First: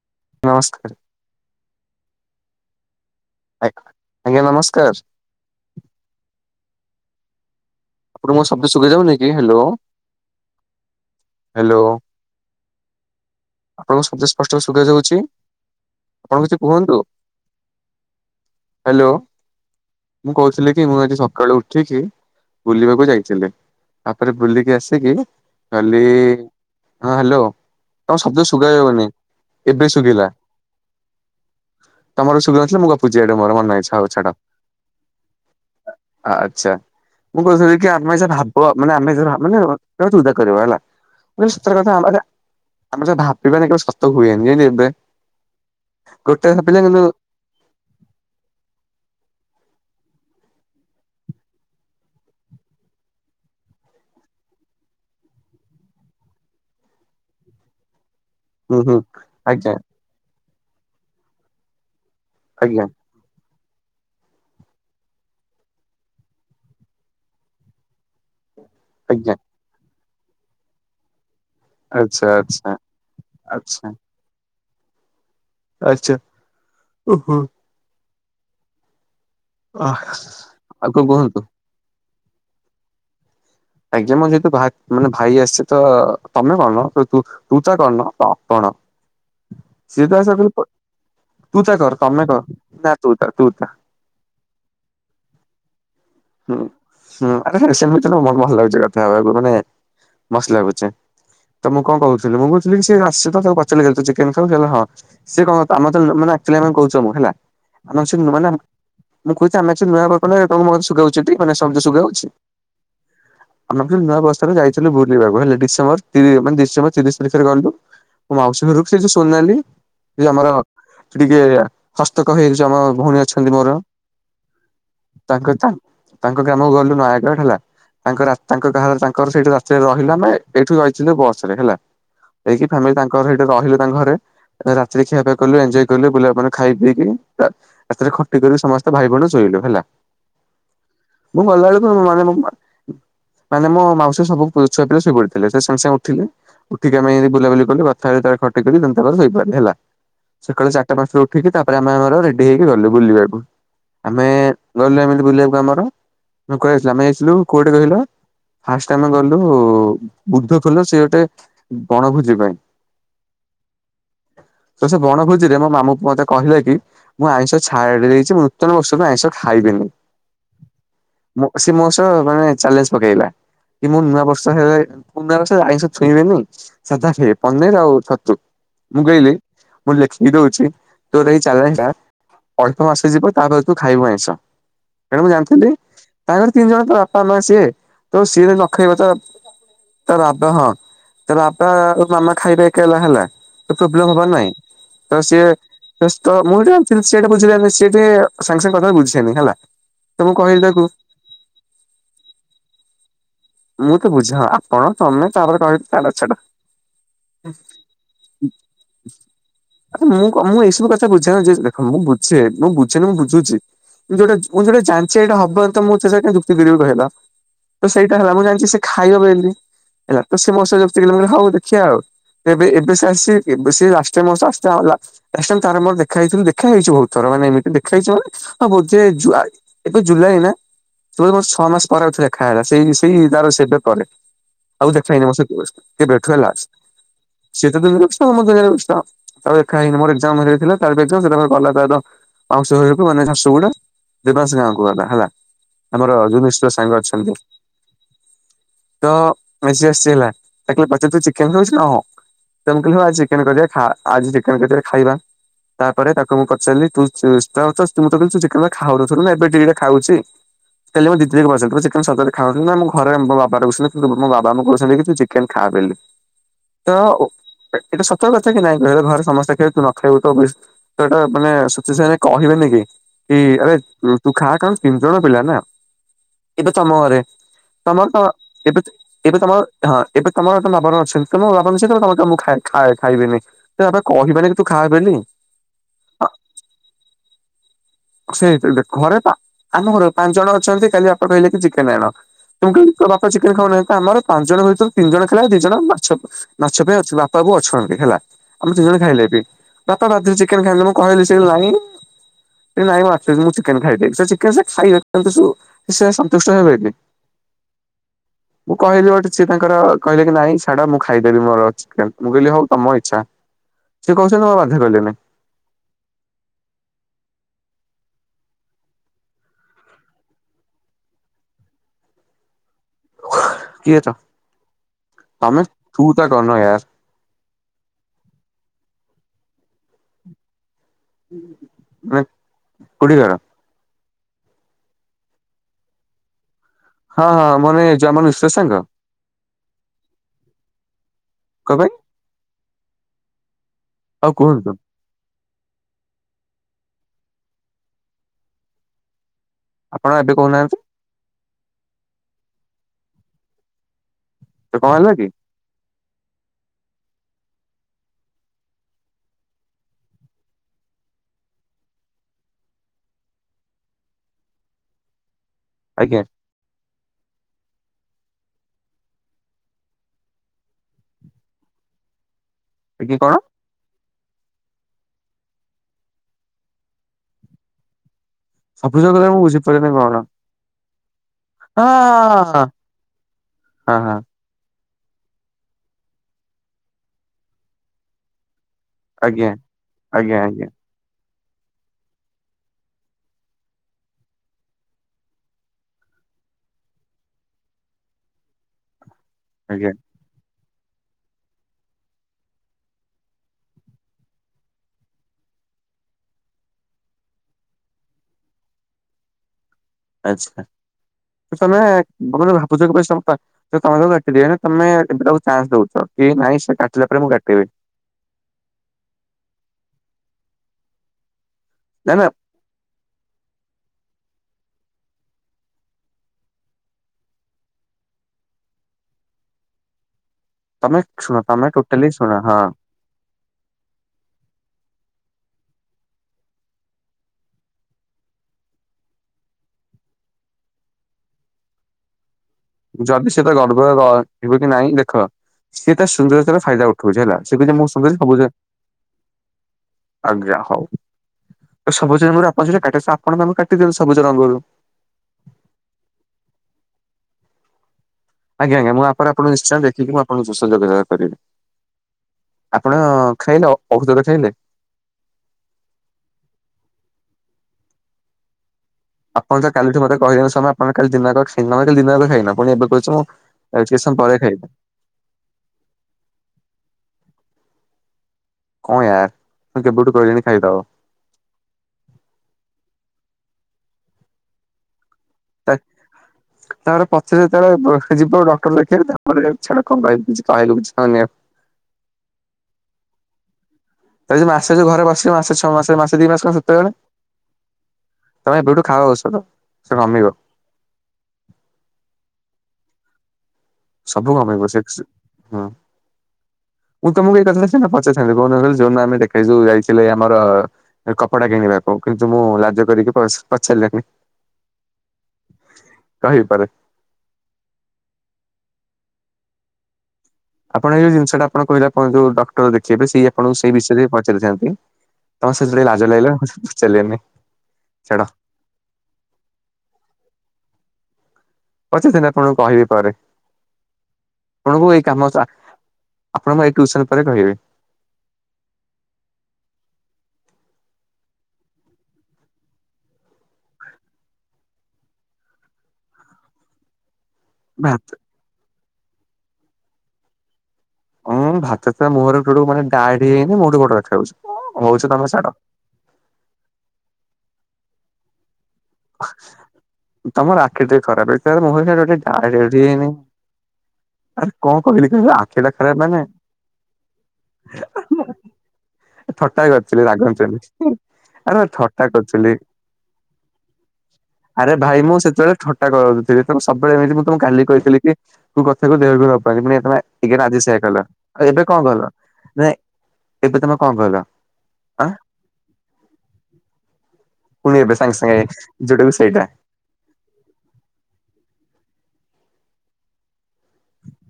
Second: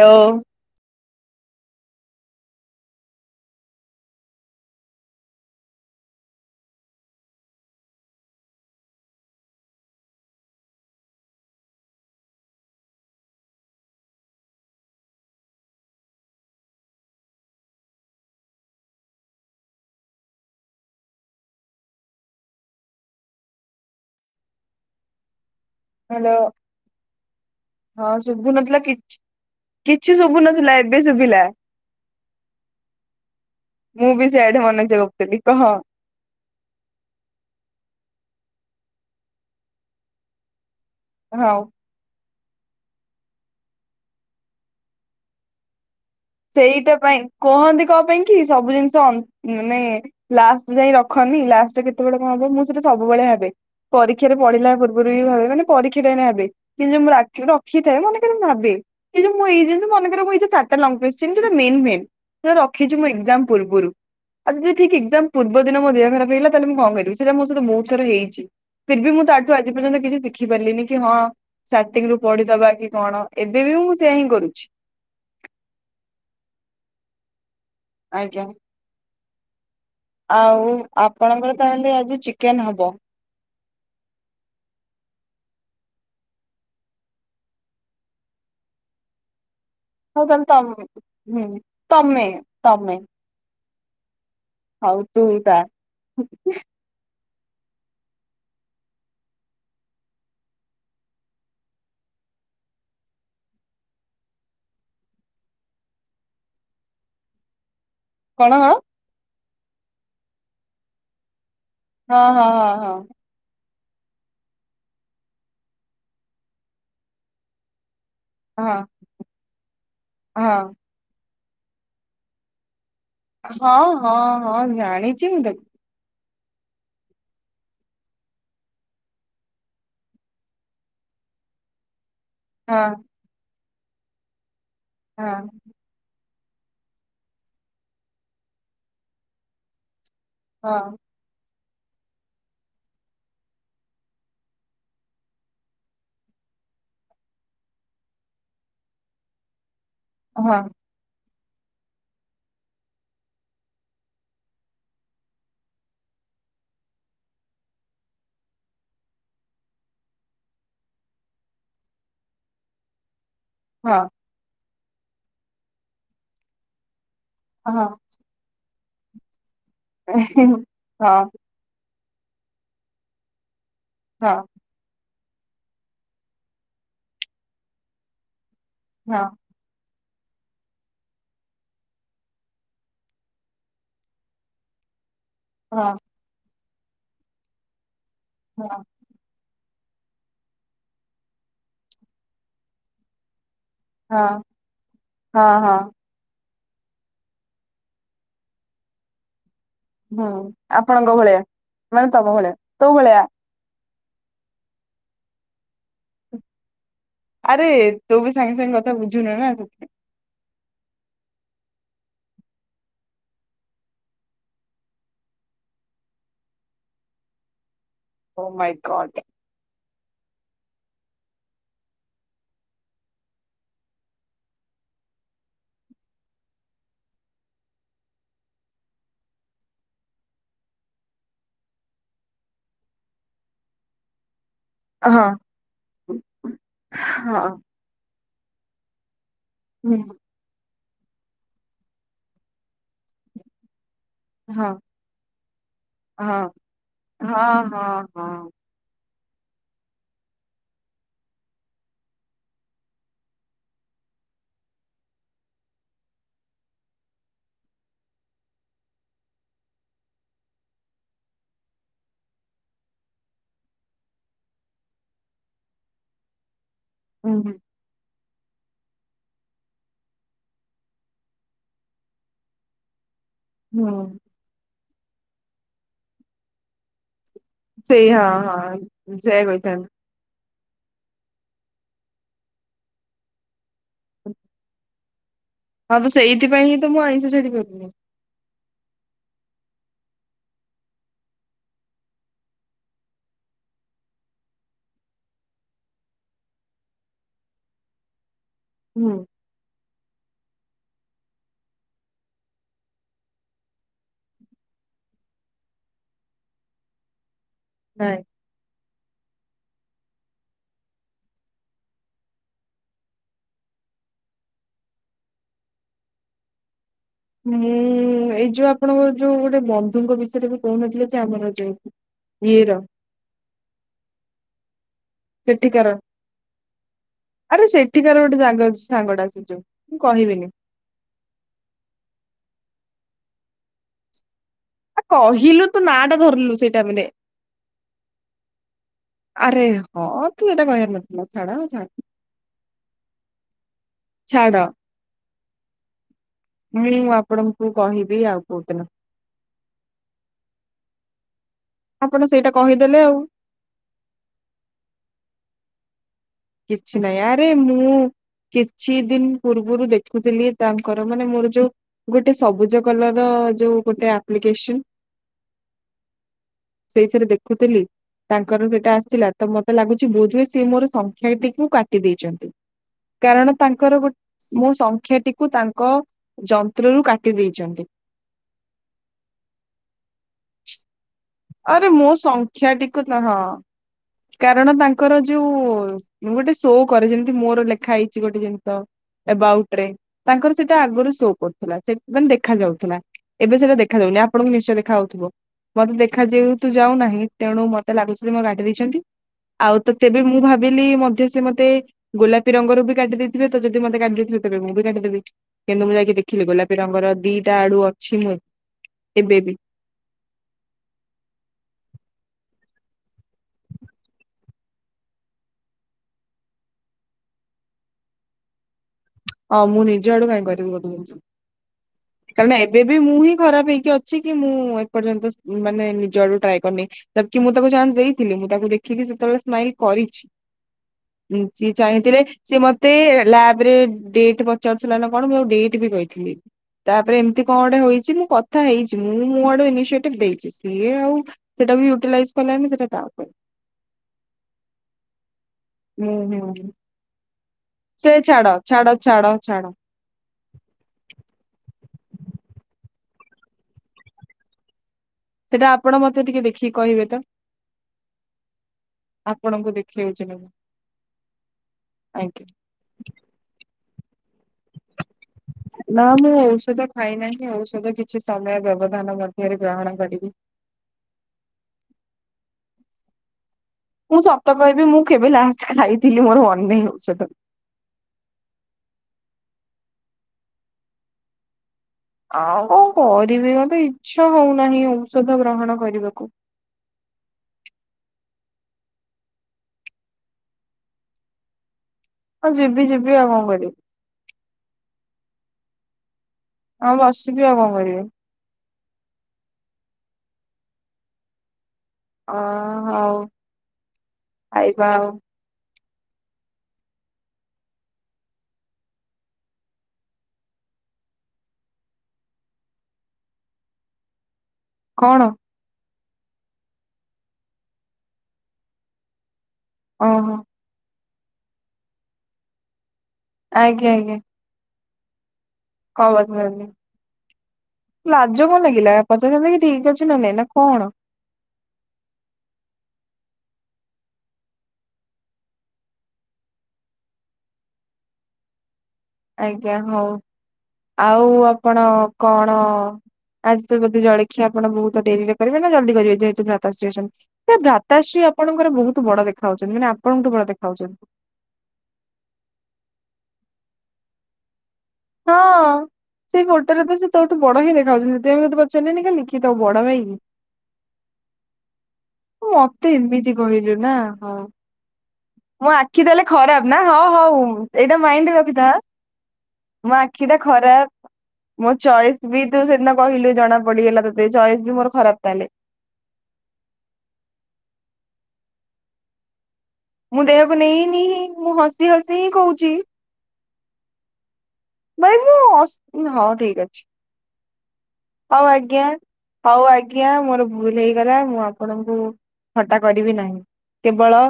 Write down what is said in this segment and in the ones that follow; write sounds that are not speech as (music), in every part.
Hello ନମସ୍କାର। ଆ ଆଜ୍ଞା ନମସ୍କାର। ଆପଣ ମୋ ଶବ୍ଦ ଶୁଖେଇ ଯାଉନ କି? Hello hello. ଆପଣଙ୍କ ସତେ ସ୍ପଷ୍ଟ ସୁବିଧା ଯାଉଛି, ଆପଣ କିଛି କୁହନ୍ତୁ? ହ୍ୟାଲୋ, ମୁଁ କହୁଥିଲି କି ମୁଁ ଆଜି ସକାଳେୁ ଉଠିକି ବୁଲିବାକୁ ଯାଇଥିଲି, ତାପରେ ବୁଲିକି ଆସିକି ଖାଲି, ହ୍ୟାଲୋ ହଁ ହାଲୋ ହଁ ଶୁଭୁ ନଥିଲା କି କିଛି ଶୁଭିଲା ଶୁଭୁନଥିଲା ଏବେ ଶୁଭିଲା। ତମର ସୁଗସଥିଲେ ମୁଁଗାପୁଛିଡ ମର ମ ନହିଁଛଉ ମୁଁ ବି ଛାଡ। ସେଆଡେ ମନଇଚ୍ଛା ଗପୁଥିଲି କହ (unintelligible) ଆଚ୍ଛା ମୁଁ କହୁଥିଲି କି ଆ ଆମେ ଯା ଭାବ ମାନେ ଆମେ ଯାହା ଭା-ମାନେ ଅ-ତମେ (unintelligible) କରିବ ହେଲା ପୁଣି ହଁ ସତର କଥା (unintelligible) ଆମେ ଯାହା ଭାବିବା ଏଟା କେବେ ସତ ହୁଏନି ନେବେ ସେଇଟା ପାଇଁ କୁହନ୍ତି କଣ ପାଇଁ କି ସବୁ ଜିନିଷ ଅନ୍-ମାନେ ଲାଷ୍ଟ ଯାଏ ରଖନି ଲାଷ୍ଟରେ କେତେବେଳେ କଣ ହବ ମୁଁ ସେଟା ସବୁବେଳେ ଭାବେ ପରୀକ୍ଷାରେ ପଢିଲା ପୂର୍ବ ବି ଭାବେ ମାନେ ପରୀକ୍ଷା ଟାଇମରେ ଭାବେ କି ନାଇ ମୁଁ ରାଖି ରଖିଥାଏ ମାନେ କି ମୁଁ ଭାବେ ହୁଁ ହୁଁ ଏଇ ଯୋଉ ମୁଁ ଏଇ ଆଜ୍ଞା ଜିନିଷ ମନେକର ମୁଁ ଏଇ ଯୋଉ ଚାରଟା ଲଙ୍ଗ୍ କୋଶ୍ଚିନ୍ କିନ୍ତୁ ମେନ୍ ମେନ୍ ହଁ ଆଜ୍ଞା ରଖିଚୁ ମୁଁ ଏଗଜାମ୍ ପୂର୍ବରୁ। ଆଉ ଯଦି ଠିକି ଏଗଜାମ୍ ପୂର୍ବ ଦିନ ମୋ ଦେହ ଖରାପ ହେଇଗଲା ତାହେଲେ ମୁଁ କଣ କରିବି ସେଇଟା ମୋ ସହିତ ବୋହୁତ ଥର ହେଇଚି। ଫିର୍ ବିି ମୁଁ ଆଜ୍ଞା ତାଠୁ ଆଜି ପର୍ଯ୍ୟନ୍ତ କିଛି ଶିଖିପାରିଲିନି କି ହଁ ଷ୍ଟାର୍ଟିଂରୁ ଆଚ୍ଛା ପଢିଦବା ଆଚ୍ଛା କି କଣ ଏବେ ବି ଆଚ୍ଛା ମୁଁ ସେୟା ହିଁ କରୁଚି। ଆଚ୍ଛା ଓହୋ। ଆଜ୍ଞା। ଆଉ କଣ କୁହନ୍ତୁ? ଆପଣଙ୍କର ତାହେଲେ ଆଜି ଚିକେନ ହବ। ଆଜ୍ଞା ମୁଁ ଯେହେତୁ ଭା-ମାନେ ଭାଇ ଆସଚି ତ ତମେ କଣମ ତ-ତୁ-ତୁ, ତା କରନ ତ ଆପଣ। (inaudible) ସିଧା ହଉ ତାହେଲେ ସାଧାରୁ ତମ ହୁଁ ପ-ତୁ ତା କର ତମେ କର ନା ତମେ ତୁ ତା, ତୁ ତା ହଉ ତୁ ତା। ହୁଁ ହୁଁ ଆରେ ହେ ସେମିତି ନୁହଁ ବୋହୁତ ଭଲ ଲାଗୁଚ କଥା ହବାକୁ ମାନେ ମସ୍ତ ଲାଗୁଚି। ତ ମୁଁ କଣ କୋହୁଥୁଲି ମୁଁ କୋହୁଥୁଲି କି ସିଏ ଆସଚି ତ ତାକୁ ପଚାରଲି ହେଲେ ତୁ ଚିକେନ ଖାଉ କହିଲେ ହଁ ସିଏ କଣ (unintelligible) ମାନେ ସେମାନଙ୍କୁ କୋହୁଚି ସବୁ ହେଲା। ଆମର ସେଠି ନୂଆ କଣ ନାଁ ହଁ ମୁଁ କୋହୁଚି ଆମେ ଆଜି ସେଠି ନୂଆ (unintelligible) ତମକୁ ମୋର ଶୁଗାହୋଉଚି ଟି ମାନେ ଶବ୍ଦ ହଁ ଶୁଭାହୋଉଛି। ହଁ ହଁ ଆମ ଫିର ନୂଆ ବର୍ଷରେ ଯାଇଛନ୍ତି ବୁଲିବାକୁ ହେଲା ଡିସେମ୍ବର ତିରି-ମାନେ ଡିସେମ୍ବର ତିରିଶ ଭିତରେ ଗଲୁ ମାଉସୀ ହଁ ଘରକୁ ସେ ଯୋଉ ସୋନାଲି ଯେ ଆମର ହଁ। ସିଏ ଟିକେ ହସ୍ତକ ହେଇଯାଉଚି ଆମ ଭୋଉଣୀ ଅଛନ୍ତି ହଁ ମୋର ହଁ ହଁ ହଁ ଜାଣିଛି ମୁଁ ତାକୁ ତାଙ୍କ-ତାଙ୍କ୍-ତାଙ୍କ ଗ୍ରାମକୁ ଗଲୁ ନୟାଗଡ଼ ହେଲା ତାଙ୍କ ରା-ତାଙ୍କ ଗାଁ ତାଙ୍କର ସେଇଠୁ ରାତିରେ ରହିଲୁ ଆମେ ଏଇଠୁ ରହିଥିଲେ ବସରେ ହେଲା। ଯାଇକି ହଁ ଫ୍ୟାମିଲି ତାଙ୍କର ହେଇଠି ରହିଲେ ତାଙ୍କ ଘରେ, ରାତିରେ ଖିଆ ହଁ ପିଆ କଲୁ ଏଞ୍ଜୟ କଲୁ ବୁଲା ମାନେ ଖାଇ ପିଇକି ରା-ରାତିରେ ଖଟି କରିକି ସମସ୍ତେ ଭାଇ ଭଉଣୀ ଶୋଇଲୁ ହେଲା। ହଁ। ଗଲାବେଳକୁ ମାନେ ମୋ ମା ମାନେ ମୋ ମାଉସୀ ସବୁ ପୁ-ଛୁଆ ପିଲା ଶୋଇ ପଡିଥିଲେ ସେ ସେଙ୍ଗ ସାଙ୍ଗେ ଉଠିଲେ ଉଠିକି ଆମେ ଏମତି ବୁଲାବୁଲି କଲେ କଥାବାର୍ତ୍ତା କ ପଠେଇ ଦେଲି ଦେନ୍ ତାପରେ ଶୋଇପିଡ଼ିଲି ହେଲା ହଁ ସକାଳ ଚାରଟା ପାଞ୍ଚଟାରୁ ଉ ଉଠିକି ତାପରେ ଆମେ ଆମର ରେଡି ହେଇକି ଗଲୁ ବୁଲିବାକୁ। ଆମେ ଗଲୁ ଏମିତି ବୁଲିବାକୁ ଆମର ଆମେ କୁଆ ଆସିଲୁ ଆମେ ଆସିଲୁ କୁଆଡ଼େ କହିଲ? ଫାଷ୍ଟେ ଆମେ ଗଲୁ ବୁଦ୍ଧ ପୋଲ ସିଏ ଗୋଟେ ବଣଭୋଜି ପାଇଁ। ହଁ। ତ ସେ ବଣଭୋଜିରେ ମୋ ମାମୁ ପୁଅ ମତେ କହିଲେ କି ମୁଁ ଆଇଁଷ ହଁ ଛାଡି ଦେଇଚି ମୁଁ ନୂତନ ବର୍ଷରୁ ଆଇଁଷ ଖାଇବିନି ହଁ ମୋ-ସେ ମୋ ସହ ମାନେ ଚାଲେଞ୍ଜ ପକେଇଲା। କି ମୁଁ ନୂଆ ବର୍ଷ ହେଲେ ମୁଁ ନୂଆ ବର୍ଷରେ ଆଇଁଷ ଛୁଇଁବିନି ସାଧା ଖାଇବେ ପନିର ଆଉ ଛତୁ। ମୁଁ ହଁ କଇଲି ମୁଁ କଇଲି ଲେଖି ଇଦୋଉଛି ତୋର ଏଇ ଚ୍ୟାଲେଞ୍ଜଟା ଅଳ୍ପ ମାସ ଯିବ ତାପରେ ତୁ ଖାଇବୁ ଆଇଁଷ। କାରଣ ମୁଁ ଜାଣିଥିଲି ହଁ। ତାଙ୍କର ତିନି ଜଣ ତା ବାପା, ମାଆ, ସିଏ ତ ସିଏ ଯଦି ହଁ ନଖେଇବ ତା ତା ବାବା ହଁ ତା ବାବା ଓ ମାମା ଖାଇବେ ଏକେଲା ହେଲା। ପ୍ରୋବ୍ଲେମ ହବା ନା ହଁ ନାଇଁ ତ ସିଏ ହଁ ହଁ ବ୍ୟସ୍ତ ମୁଁ ଜାଣିଥିଲି ସେ ଏଟା ବୁଝିଲାନି ସିଏ ଟିକେ ସାଙ୍ଗେ ସାଙ୍ଗେ କଥାଟା ବୁଝେନି ହେଲା। ତ ହୁଁ ମୁଁ କହିଲି ତାକୁ ଆପଣଙ୍କ ଭଳିଆ ମାନେ ତମ ଭଳିଆ ତୋ ଭଳିଆ। ମୁଁ ତ ବୁଝା ଆପଣ ତମେ ତାପରେ କହି ଛାଡ଼ ଛାଡ଼। ଆରେ ତୁ ବି ସାଙ୍ଗେ ସାଙ୍ଗେ କଥା ବୁଝୁନା ନା ସେଥିପାଇଁ। ଆରେ ମୁଁ ମୁଁ ଏଇସବୁ କଥା ବୁଝେ ଦେଖ ମୁଁ ବୁଝେ ମୁଁ ବୁଝେନି ମୁଁ ବୁଝୁଛି। ମୁଁ ଯୋଉଟା ମୁଁ ଯୋଉଟା ଜାଣିଛି ଏଇଟା ହବନି ତ ମୁଁ ସେ ଯୁକ୍ତିିବି କହିଲ ତ ସେଇ ହେଲା ଓ ମୁଁ ଜାଣିଛି ମାଇ ସେ ଗଡ୍ ଖାଇଅବେଲି ହେଲା ସିଏ ମୋ ସହ ଯୁକ୍ତି କଲା ମୁଁ କହିଲି ହଉ ଦେଖିଆ ଆଉ ଏବେଏବେ ସେ (unintelligible) ଲାଷ୍ଟ ଟାଇମ୍ ତାର ମୋର ଦେଖା ହେଇଥିଲୁ ଦେଖା ହେଇଛୁ ବହୁତ ଥର ମାନେ ଏମିତି ଦେଖା ହେଇଛି ମାନେ ହଁ ବୋଧେ ଜ୍ଜ୍ୱା ଏବେ ଜୁଲାଇ ନା ସେ ମୋର ଛଅ ମାସ ପରେ ଆଉ ଥରେ ଦେଖା ହେଲା ସେଇ ସେଇ ତାର ସେବେ ପରେ ଆଉ ହଁ ଦେଖା ହେଇନି ମ କେବେଠୁ ହଁ ସେତ (unintelligible) ଆଉ ହୁଁ ଦେଖାନି ମୋର ଏକଜାମ୍ ହେଇଯାଇଥିଲା ତାର ବି ଏକଜାମ୍ ସେ ତାର ଗଲା ତାର ମାଉସୀ ଘରକୁ ମାନେ ଝାରସୁଗୁଡା ଦେବାଂଶ ହଁ ଗାଁ କୁ ଗଲା ହେଲା ଆମର ହଁ (unintelligible) ସାଙ୍ଗ ଅଛନ୍ତି। ହଁ ହଁ ହଁ ତ ବସି ଆସଛି ହେଲା ତାକୁ ଯେବେ ପଚାରିଲି ତୁ ଚିକେନ ଖାଉଛୁ ନାହିଁ। ତ ମୁଁ କହିଲି ହଁ ଆଜି ଚିକେନ କରିଆ ଖାଆ ଆଜି ଚିକେନ କରିଆ ଖାଇବା। ତାପରେ ତାକୁ ମୁଁ ପଚାରିଲି ତୁୁ ତୁ ମୁଁ ତ କହିଲି ଚିକେନ ଖାଉନ ଥିଲୁ ନା ଏବେ ଧୀରେ ଧୀରେ ଖାଉଛି। (unintelligible) ସକାଳେ ଖାଉଛନ୍ତି ନା ଆମ ଘରେ ମୋ ବାବା କହୁଛନ୍ତି କିନ୍ତୁ ମୋ ବାବାଁ ମାମା କହୁଛନ୍ତି କି ତୁ ଚିକେନ ଖାଆ ବେଲି ତ ହୁଁ ଏଇଟା ସତ ସତ କଥା କି ନାଇଁ ଘରେ ଘରେ ସମସ୍ତେ ଖାଇବେ ତୁ ନ ଖାଇବୁ ଯଦି ତତେ ସମସ୍ତେ କହିବେନି କି? କି ଆରେ ହୁଁ ତୁ ଖା କାରଣ ତିନି ଜଣ ପିଲା ନା କିନ୍ତୁ ତମ ଘରେ ସେଇ ତମର ହଁ ଏବେ ତ ହଁ ଏ ଏବେ ସେୟା ତର କହିଥାନ୍ତି ହଁ ଏ ଏବେ ତମ ଘରେ ତମ ବାବା ଅଛନ୍ତି ତମ ବାବ (unintelligible) ଖଏ ଖାଇବିନି ତମ ଏବେ କହିବେନି କି ତୁ ଖାଏ ବେଲି ହଁ ତ ସେଇଥିପାଇ ହିଁ ତ ମୁଁ ଆଇଁଷ ଛାଡି ପାରୁନି। ସେଇ ଘରେ ଆମ ଘର ପାଞ୍ଚ ଜଣ ଅଛନ୍ତି କାଲି ବାପା କହିଲେ କି ଚିକେନ ଆଣ। ତ ମୁଁ କହିଲି କ ବାପା ଚିକେନ ଖାଉନାହାନ୍ତି ତ ଆମର ପାଞ୍ଚ ଜଣ ଭିତରୁ ତିନି ଜଣ ଖାଇଲା ବେଳେ ଦି ଜଣ ମାଛ ମାଛ ପାଇଁ ଅଛୁ ବାପା ବୁ ଅଛନ୍ତି ହେଲା। ଆମ ଚିକେନ ହୁଁ ଖାଇଲେ ବି ବାପା ବାଧ ଚିକେନ ଖାଇ ମୁ କହିଲି ସେ ନାଇଁ। ନାଇଁ ମୁଁ ଆ ମୁଁ ଚିକେନ ଖାଇଦେବେ ସେ ଚିକେନ ସେ ଖାଇବେ କିନ୍ତୁ ସନ୍ତୁଷ୍ଟ ହେବେନି। ନାଇଁ ମୁଁ କହିଲି ଗୋଟେ ସିଏ ତାଙ୍କର କହିଲେ କି ନାଇଁ ଛାଡ଼ ମୁଁ ଖାଇଦେବି ମୋର ଚିକେନ ମୁଁ କହିଲି ହଉ ତମ ଇଚ୍ଛା। ସିଏ କହୁଛନ୍ତି ମୁଁ ଆଉ ବାଧ୍ୟ କଲିନି। ହଁ ଏଇ ଯୋଉ ଆପଣଙ୍କ ଯୋଉ ଗୋଟେ ବନ୍ଧୁଙ୍କ ବିଷୟରେ ବି କହୁନଥିଲେ ତ ଆମର ଯୋଉ ଇର କିଏ ତ? ତମେ ସେଠିକାର ତୁ ତା କରନ ୟାର ଆରେ ସେଠିକାର ଗୋଟେ ସାଙ୍ଗ ସାଙ୍ଗଟା। ମୁଁ କହିବିନି। (unintelligible) ଆ କହିଲୁ ତୁ ନାଟା ଧରିଲୁ ସେଇ ଟାଇମ ରେ ହଁ ହଁ ମାନେ ଜମନ ମିଶା ସାଙ୍ଗ। ଆରେ ହଁ ତୁ ଏଟା କହିବାର ନଥିଲା ଛାଡ କଣ ଛା ପାଇଁ ଆଉ କୁହନ୍ତ। ମୁଁ ଆପଣଙ୍କୁ କହିବି ଆଉ କୋଉ ଦିନ। ଆପଣ ଏବେ କୋହୁନାହାନ୍ତି। ଆପଣ ସେଇଟା କହିଦେଲେ ଆଉ। ତ କଣହେଲା କି? କିଛି ନାହିଁ ଆରେ ମୁଁ କିଛି ଦିନ୍ ପୂର୍ବରୁ ଦେଖୁଥିଲି ତାଙ୍କର ମାନେ ମୋର ଯୋଉ ଗୋଟେ ସବୁଜ କଲରର (unintelligible) ଯୋଉ ପଟେ ଆପ୍ଲିକେସନ ଆଜ୍ଞା। ସେଇଥିରେ ଦେଖୁଥିଲି ତାଙ୍କର ସେଟା ଆସିଲା ତ ମତେ ଲାଗୁଚି ବୋଧ ହୁଏ ସିଏ ମୋର ସ ଖିଆପିକୁ କାଟି ଦେଇଚନ୍ତି ଆଜ୍ଞା କଣ କାରଣ ତାଙ୍କର ଗୋ ମୋ ସଂଖ୍ୟାଟିକୁ ତାଙ୍କ ଯନ୍ତ୍ରରୁ କାଟି ଦେଇଚନ୍ତି। ସବୁଜ କଲର ମୁଁ ବୁଝିପାରିଲିନୀ କଣ? ହଁ ଆରେ ମୋ ହଁ ସଂଖ୍ୟାଟିକୁ ହଁ ହଁ ହଁ କାରଣ ତାଙ୍କୁ ର ଯୋଉ ମୁଁ ଗୋଟେ ଶୋ କରେ ଯେମିତି ମୋର ଲେଖା ହେଇଛି ଗୋଟେ ଯେମିତି ଏ ଆଜ୍ଞା ବାଉଟରେ ଆଜ୍ଞା ତାଙ୍କର ଆଜ୍ଞା ସେଟା ଆଗରୁ ସୋ କରୁଥିଲା ସେ ମାନେ ଦେଖା ଯାଉଥିଲା ଏବେ ସେଇଟା ଦେଖାଯାଉନି ଆପଣଙ୍କୁ ନିଶ୍ଚୟ ଦେଖାଯାଉଥିବ ମତେ ଦେ ଖା ଯେଉ ତୁ ଯାଉ ନାହିଁ ତେଣୁ ମତେ ଲାଗୁଛି ମୋ କାଟିି ଦେଇଛନ୍ତି ଆଉ ଆଜ୍ଞା ତ ତେବେ ମୁଁ ଭା ବିଲି ମଧ୍ୟ ସେ ମୋତେ ଗୋଲାପୀ ରଙ୍ଗ ର କାଟି ଦେଇଥିବେ ତ ଯଦି ମତେ କାଟି ଦେଇଥିବେ ତେବେ ମୁଁ ବି କାଟିଦେବି। କିନ୍ତୁ ମୁଁ ଯାଇକି ଦେଖିଲି ଗୋଲାପୀ ରଙ୍ଗର ଦିଟା ଆଳୁ ଅଛି ମୁଁ ଏବେ ବି। ଆଚ୍ଛା। ତମେ ଭାବୁଛ ତମ କାଟି ତମେ ଏକୁଟିଆ ନା ଚାନ୍ସ ଦେଉଛ। କି ନାଇ ସେ କାଟିଲା ପରେ ମୁଁ କାଟିବି। ହଁ ମୁଁ ନିଜ ଆଡୁ କାହିଁକି କରିବି ଗୋଟେ ଜିନିଷ? ନା ନା କାରଣ ଏବେ ବି ମୁଁ ହିଁ ଖରାପ ହେଇକି ଅଛି କି ମୁଁ ଏପର୍ଯ୍ୟନ୍ତ ମାନେ ନିଜ ଆଡୁ ଟ୍ରାଏ କରିନି ତ ମୁଁ ତାକୁ ଚାନ୍ସ ଦେଇଥିଲି ମୁଁ ତାକୁ ଦେଖିକି ସେତେବେଳେ ସ୍ମାଇଲ କରିଛି। ତମେ ଶୁଣ ତମେ ସିଏ ଟୋଟାଲି ଚାହିଁଥିଲେ ଶୁଣ ସି ହଁ ମତେ ଲ୍ୟାବରେ ଡେଟ୍ ପଚାରୁଥିଲା ନା କଣ ମୁଁ ଡିଟ୍ ବି କହିଥିଲି। ତାପରେ ଏମିତି କଣ ଗୋଟେ ହେଇଛି ମୁଁ କଥା ହେଇଛି ମୁଁ ମୋ ଆଡୁ ଇନିସି ଲେଟର୍ ଦେଇଛି ସିଏ ୟୁଟିଲାଇଯ ଯଦି ସେ ତା ଗାଡର ରହିବ କି ନାହିଁ ଦେଖ ସିଏ ତା ହୁଁ ସୁନ୍ଦରତାର ହୁଁ ଫାଇଦା ଉଠଉଛି ହେଲା। ସେମିତି ମୋ ସେ ସାଙ୍ଗରେ ଯିବୁ ଛାଡ ଯେ ଛାଡ ଛାଡ ଛାଡ ଆଜ୍ଞା ହଉ। ସବୁଜ ରଙ୍ଗରେ ଆପଣ ସେଟା କୁ ଆପଣ ଆମେ କାଟିଦେବେ ସବୁଜ ରଙ୍ଗରୁ। ସେଟା ଆପଣ ମତେ ଟିକେ ଦେଖିକି କହିବେ ତ? ଆଜ୍ଞା ଆଜ୍ଞା ମୁଁ ଆପଣଙ୍କ ଆପଣଙ୍କୁ ନିଶ୍ଚୟ ଦେଖିକି ମୁଁ ଦେଖେଇଉଛି ନା ନାଇଁ। ଆପଣଙ୍କୁ ଯୋଗାଯୋଗ କରିବି। ଆଜ୍ଞା। ଆପଣ ଖାଇଲ ଔଷଧ ଖାଇଲେ? ନା ମୁଁ ଔଷଧ ଖାଇନାହିଁ ଔଷଧ କିଛି ସମୟ ବ୍ୟବଧାନ ଆପଣ ମଧ୍ୟରେ ତ ଗ୍ରହଣ କାଲିଠୁ ମତେ କରିବି। କହିିଲେନି ସମୟ ଆପଣ କାଲି ଦିନକ ଆଙ୍କ କାଲି ଦିନଆଙ୍କ ଖାଇନ ପୁଣି ଏବେ କହୁଛ ମୁଁ ଆଉ ଟିକେ ସମୟ ମୁଁ ପରେ ସତ ଖାଇବି କହିବି ମୁଁ କେବେ ଲାଷ୍ଟ୍ ଖାଇଥିଲି ମୋର ମନ ନାହିଁ ହଉ ସେ କଣ ୟାର ତୁମକୁ କେବେଠୁ କହିଲିଣିି ଖାଇଦବ? ଆଉ କରିବି ବୋଲି ଇଚ୍ଛା ହଉନାହିଁ ଆଉ। ହେ ତାର ପଛରେ ଯେତେବେଳେ ଯିବ ଡକ୍ଟର ଲେଖାଇବ ତାପରେ ଛଡା କଣ କ କହୁ (unintelligible) ହଁ ଯିବି ଯିବି ଆଉ କଣ କରିବି? ତା ଯ ମାସେ ଯୋଉ ଘରେ ବସିବ ମାସେ ଛଅ ମାସ ମାସେ ଦି ମାସ କଣ ସେତେବେଳେ ଆଉ ବସିବି ଆଉ କଣ କରିବି। ତମେ ଏବେଠୁ ଖାଓ ଔଷଧ ସେ କମିବ। ଅ ହଉ। ସବୁ କାମେଇ ସେ ଖାଇବା ଆଉ ହୁଁ। ମୁଁ ତମକୁ ଏଇ କଥାଟା ସିନା ପଚାରିଥାଆନ୍ତି କୋଉ ଦିନ କହିଲା ଯୋଉ ଦିନ ଆମେ ଦେଖାଇଥିଲେ ଯାଇଥିଲେ ଆମର କପଡା କିଣିବାକୁ। କ କିନ୍ତୁ ମୁଁ ଲାଜ କରିକି ପଚାରିଲିନି। କଣ? କହିପାରେ? ଓହୋ। ଆପଣ ଏଇ ଜିନିଷଟା ଆପଣ କହିଲେ ଆପଣ ଯୋଉ ଡକ୍ଟର ଦେଖେଇବେ ସେଇ ଆପଣଙ୍କୁ ସେଇ ଆଜ୍ଞା ବିଷୟରେ ହିଁ ଆଜ୍ଞା। ପଚାରିଥାନ୍ତି। ତମର ସହିତ ଲାଜ କବାଟ ଲାଗିଲା ଧରିଲି। ପଚାରିବାର ନାହିଁ। ଲାଜ କଣ ଲାଗିଲା ପଚାର ଠିକ ଅଛି ନା ନାଇଁ କଣ? ପଚାରିଥିନି ଆପଣଙ୍କୁ କହିବି ପରେ। ଆପଣଙ୍କୁ ଏଇ କାମ ଆପଣଙ୍କୁ ଏଇ ଟ୍ୟୁସନ ପରେ କହିବି।। ଆଜ୍ଞା ହଉ ଆଉ ଆପଣ କଣ ଆଜି ତ ବୋଧେ ଜଳଖିଆ ଆପଣ ବହୁତ ଡେରିରେ କରିବେ ନା ଜଲ୍ଦି କରିବେ ଯେହେତୁ ମାତା ଶ୍ରୀ ଅଛନ୍ତି। ସେ ଭାତ ଭ୍ରାତାଶ୍ରୀ ଆପଣଙ୍କର ବହୁତ ବଡ ଦେଖାଉହଛନ୍ତି ମାନେ ଆପଣଙ୍କଠୁ ବଡ ଦେଖାହଉଛନ୍ତି। ହଁ ଭାତ ତ ମୁହଁରେ ମାନେ ଗାଢି ହେଇନି ମୋ ଠୁ ଗୋଟେ ରଖାଯାଉଛି। ହଁ ସେ ଗୋଟେରେ ତ ସେ ତୋଠୁ ବଡ ହି ଦେଖା ଯାଉଛି ଯଦି ମୋତେ ପଚାରିବୁ। ସେନା ନିକା ଲିକି ତ ବଡ ତମର ଆଖି ଟିକେ ଖରାପ ତାର ମୁହଁରେ ଗୋଟେ ଭାଇକି ଦାଢି ମତେ ହେଇନି ଏମିତି କହିଲେ। ନା ହଁ। ଆରେ କଣ କହିଲି କହିଲ ମୋ ଆଖିଟା ଖରାପ ଆଖି ମାନେ ତାହେଲେ ଖରାପ ନା ହଉ ହଉ ଏଇଟା ମାଇଣ୍ଡରେ ରଖିଥା ହା। ଥଟ୍ଟା ମୋ କରିଥିଲି ଆଖି ଟା ରାଗନ୍ତୁନି ଖରାପ। ଆରେ ମୋ ଥଟ୍ଟା ଚଏସ ବି କରିଥିଲି। ତୁ ସେଦିନ କହିଲୁ ଜଣା ପଡିଗଲା ତତେ ଚଏସ ବି ମୋର ଖରାପ ତାହାଲେ। ତ ସବୁବେଳେ ଏମିତି ମୁଁ ତମକୁ କାଲି କହିଥିଲି କି ତୁ କଥାକୁ ଦେହକୁ ରବ। କିନ୍ତୁ ତମେ ମୁଁ ଏଗେନ୍ ଦେହକୁ ଆଜି ସେୟା ନେଇନି କଲ ହିଁ ଆଉ ମୁଁ ଏବେ କଣ ହସି କହିଲ ହସି ହିଁ କହୁଛି। ନା? ଏବେ ତମେ କଣ କହିଲ? ଭାଇ ମୁଁ ଅସ୍ ହଁ ଠିକ ଅଛି। ପୁଣି ଏବେ ସାଙ୍ଗେ ସାଙ୍ଗେ ହଉ ଆଜ୍ଞା ଯୋଉଟାକୁ ସେଇଟା ହଉ ଆଜ୍ଞା ମୋର ଭୁଲ ହେଇଗଲା ମୁଁ ଆପଣଙ୍କୁ ଥଟା କରିବି ନାହିଁ କେବଳ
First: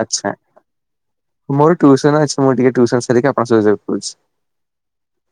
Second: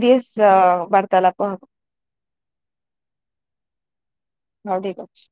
ଆଚ୍ଛା। ବା ବାରତାଲାପ ହେବ। ମୋର ଟ୍ୟୁସନ ଅଛି ମୁଁ ଟିକେ ଟ୍ୟୁସନ ସାରିକି ଆପଣଙ୍କ ସହ ଯୋଗାଯୋଗ କରୁଛି। ହଁ ଠିକ ଅଛି?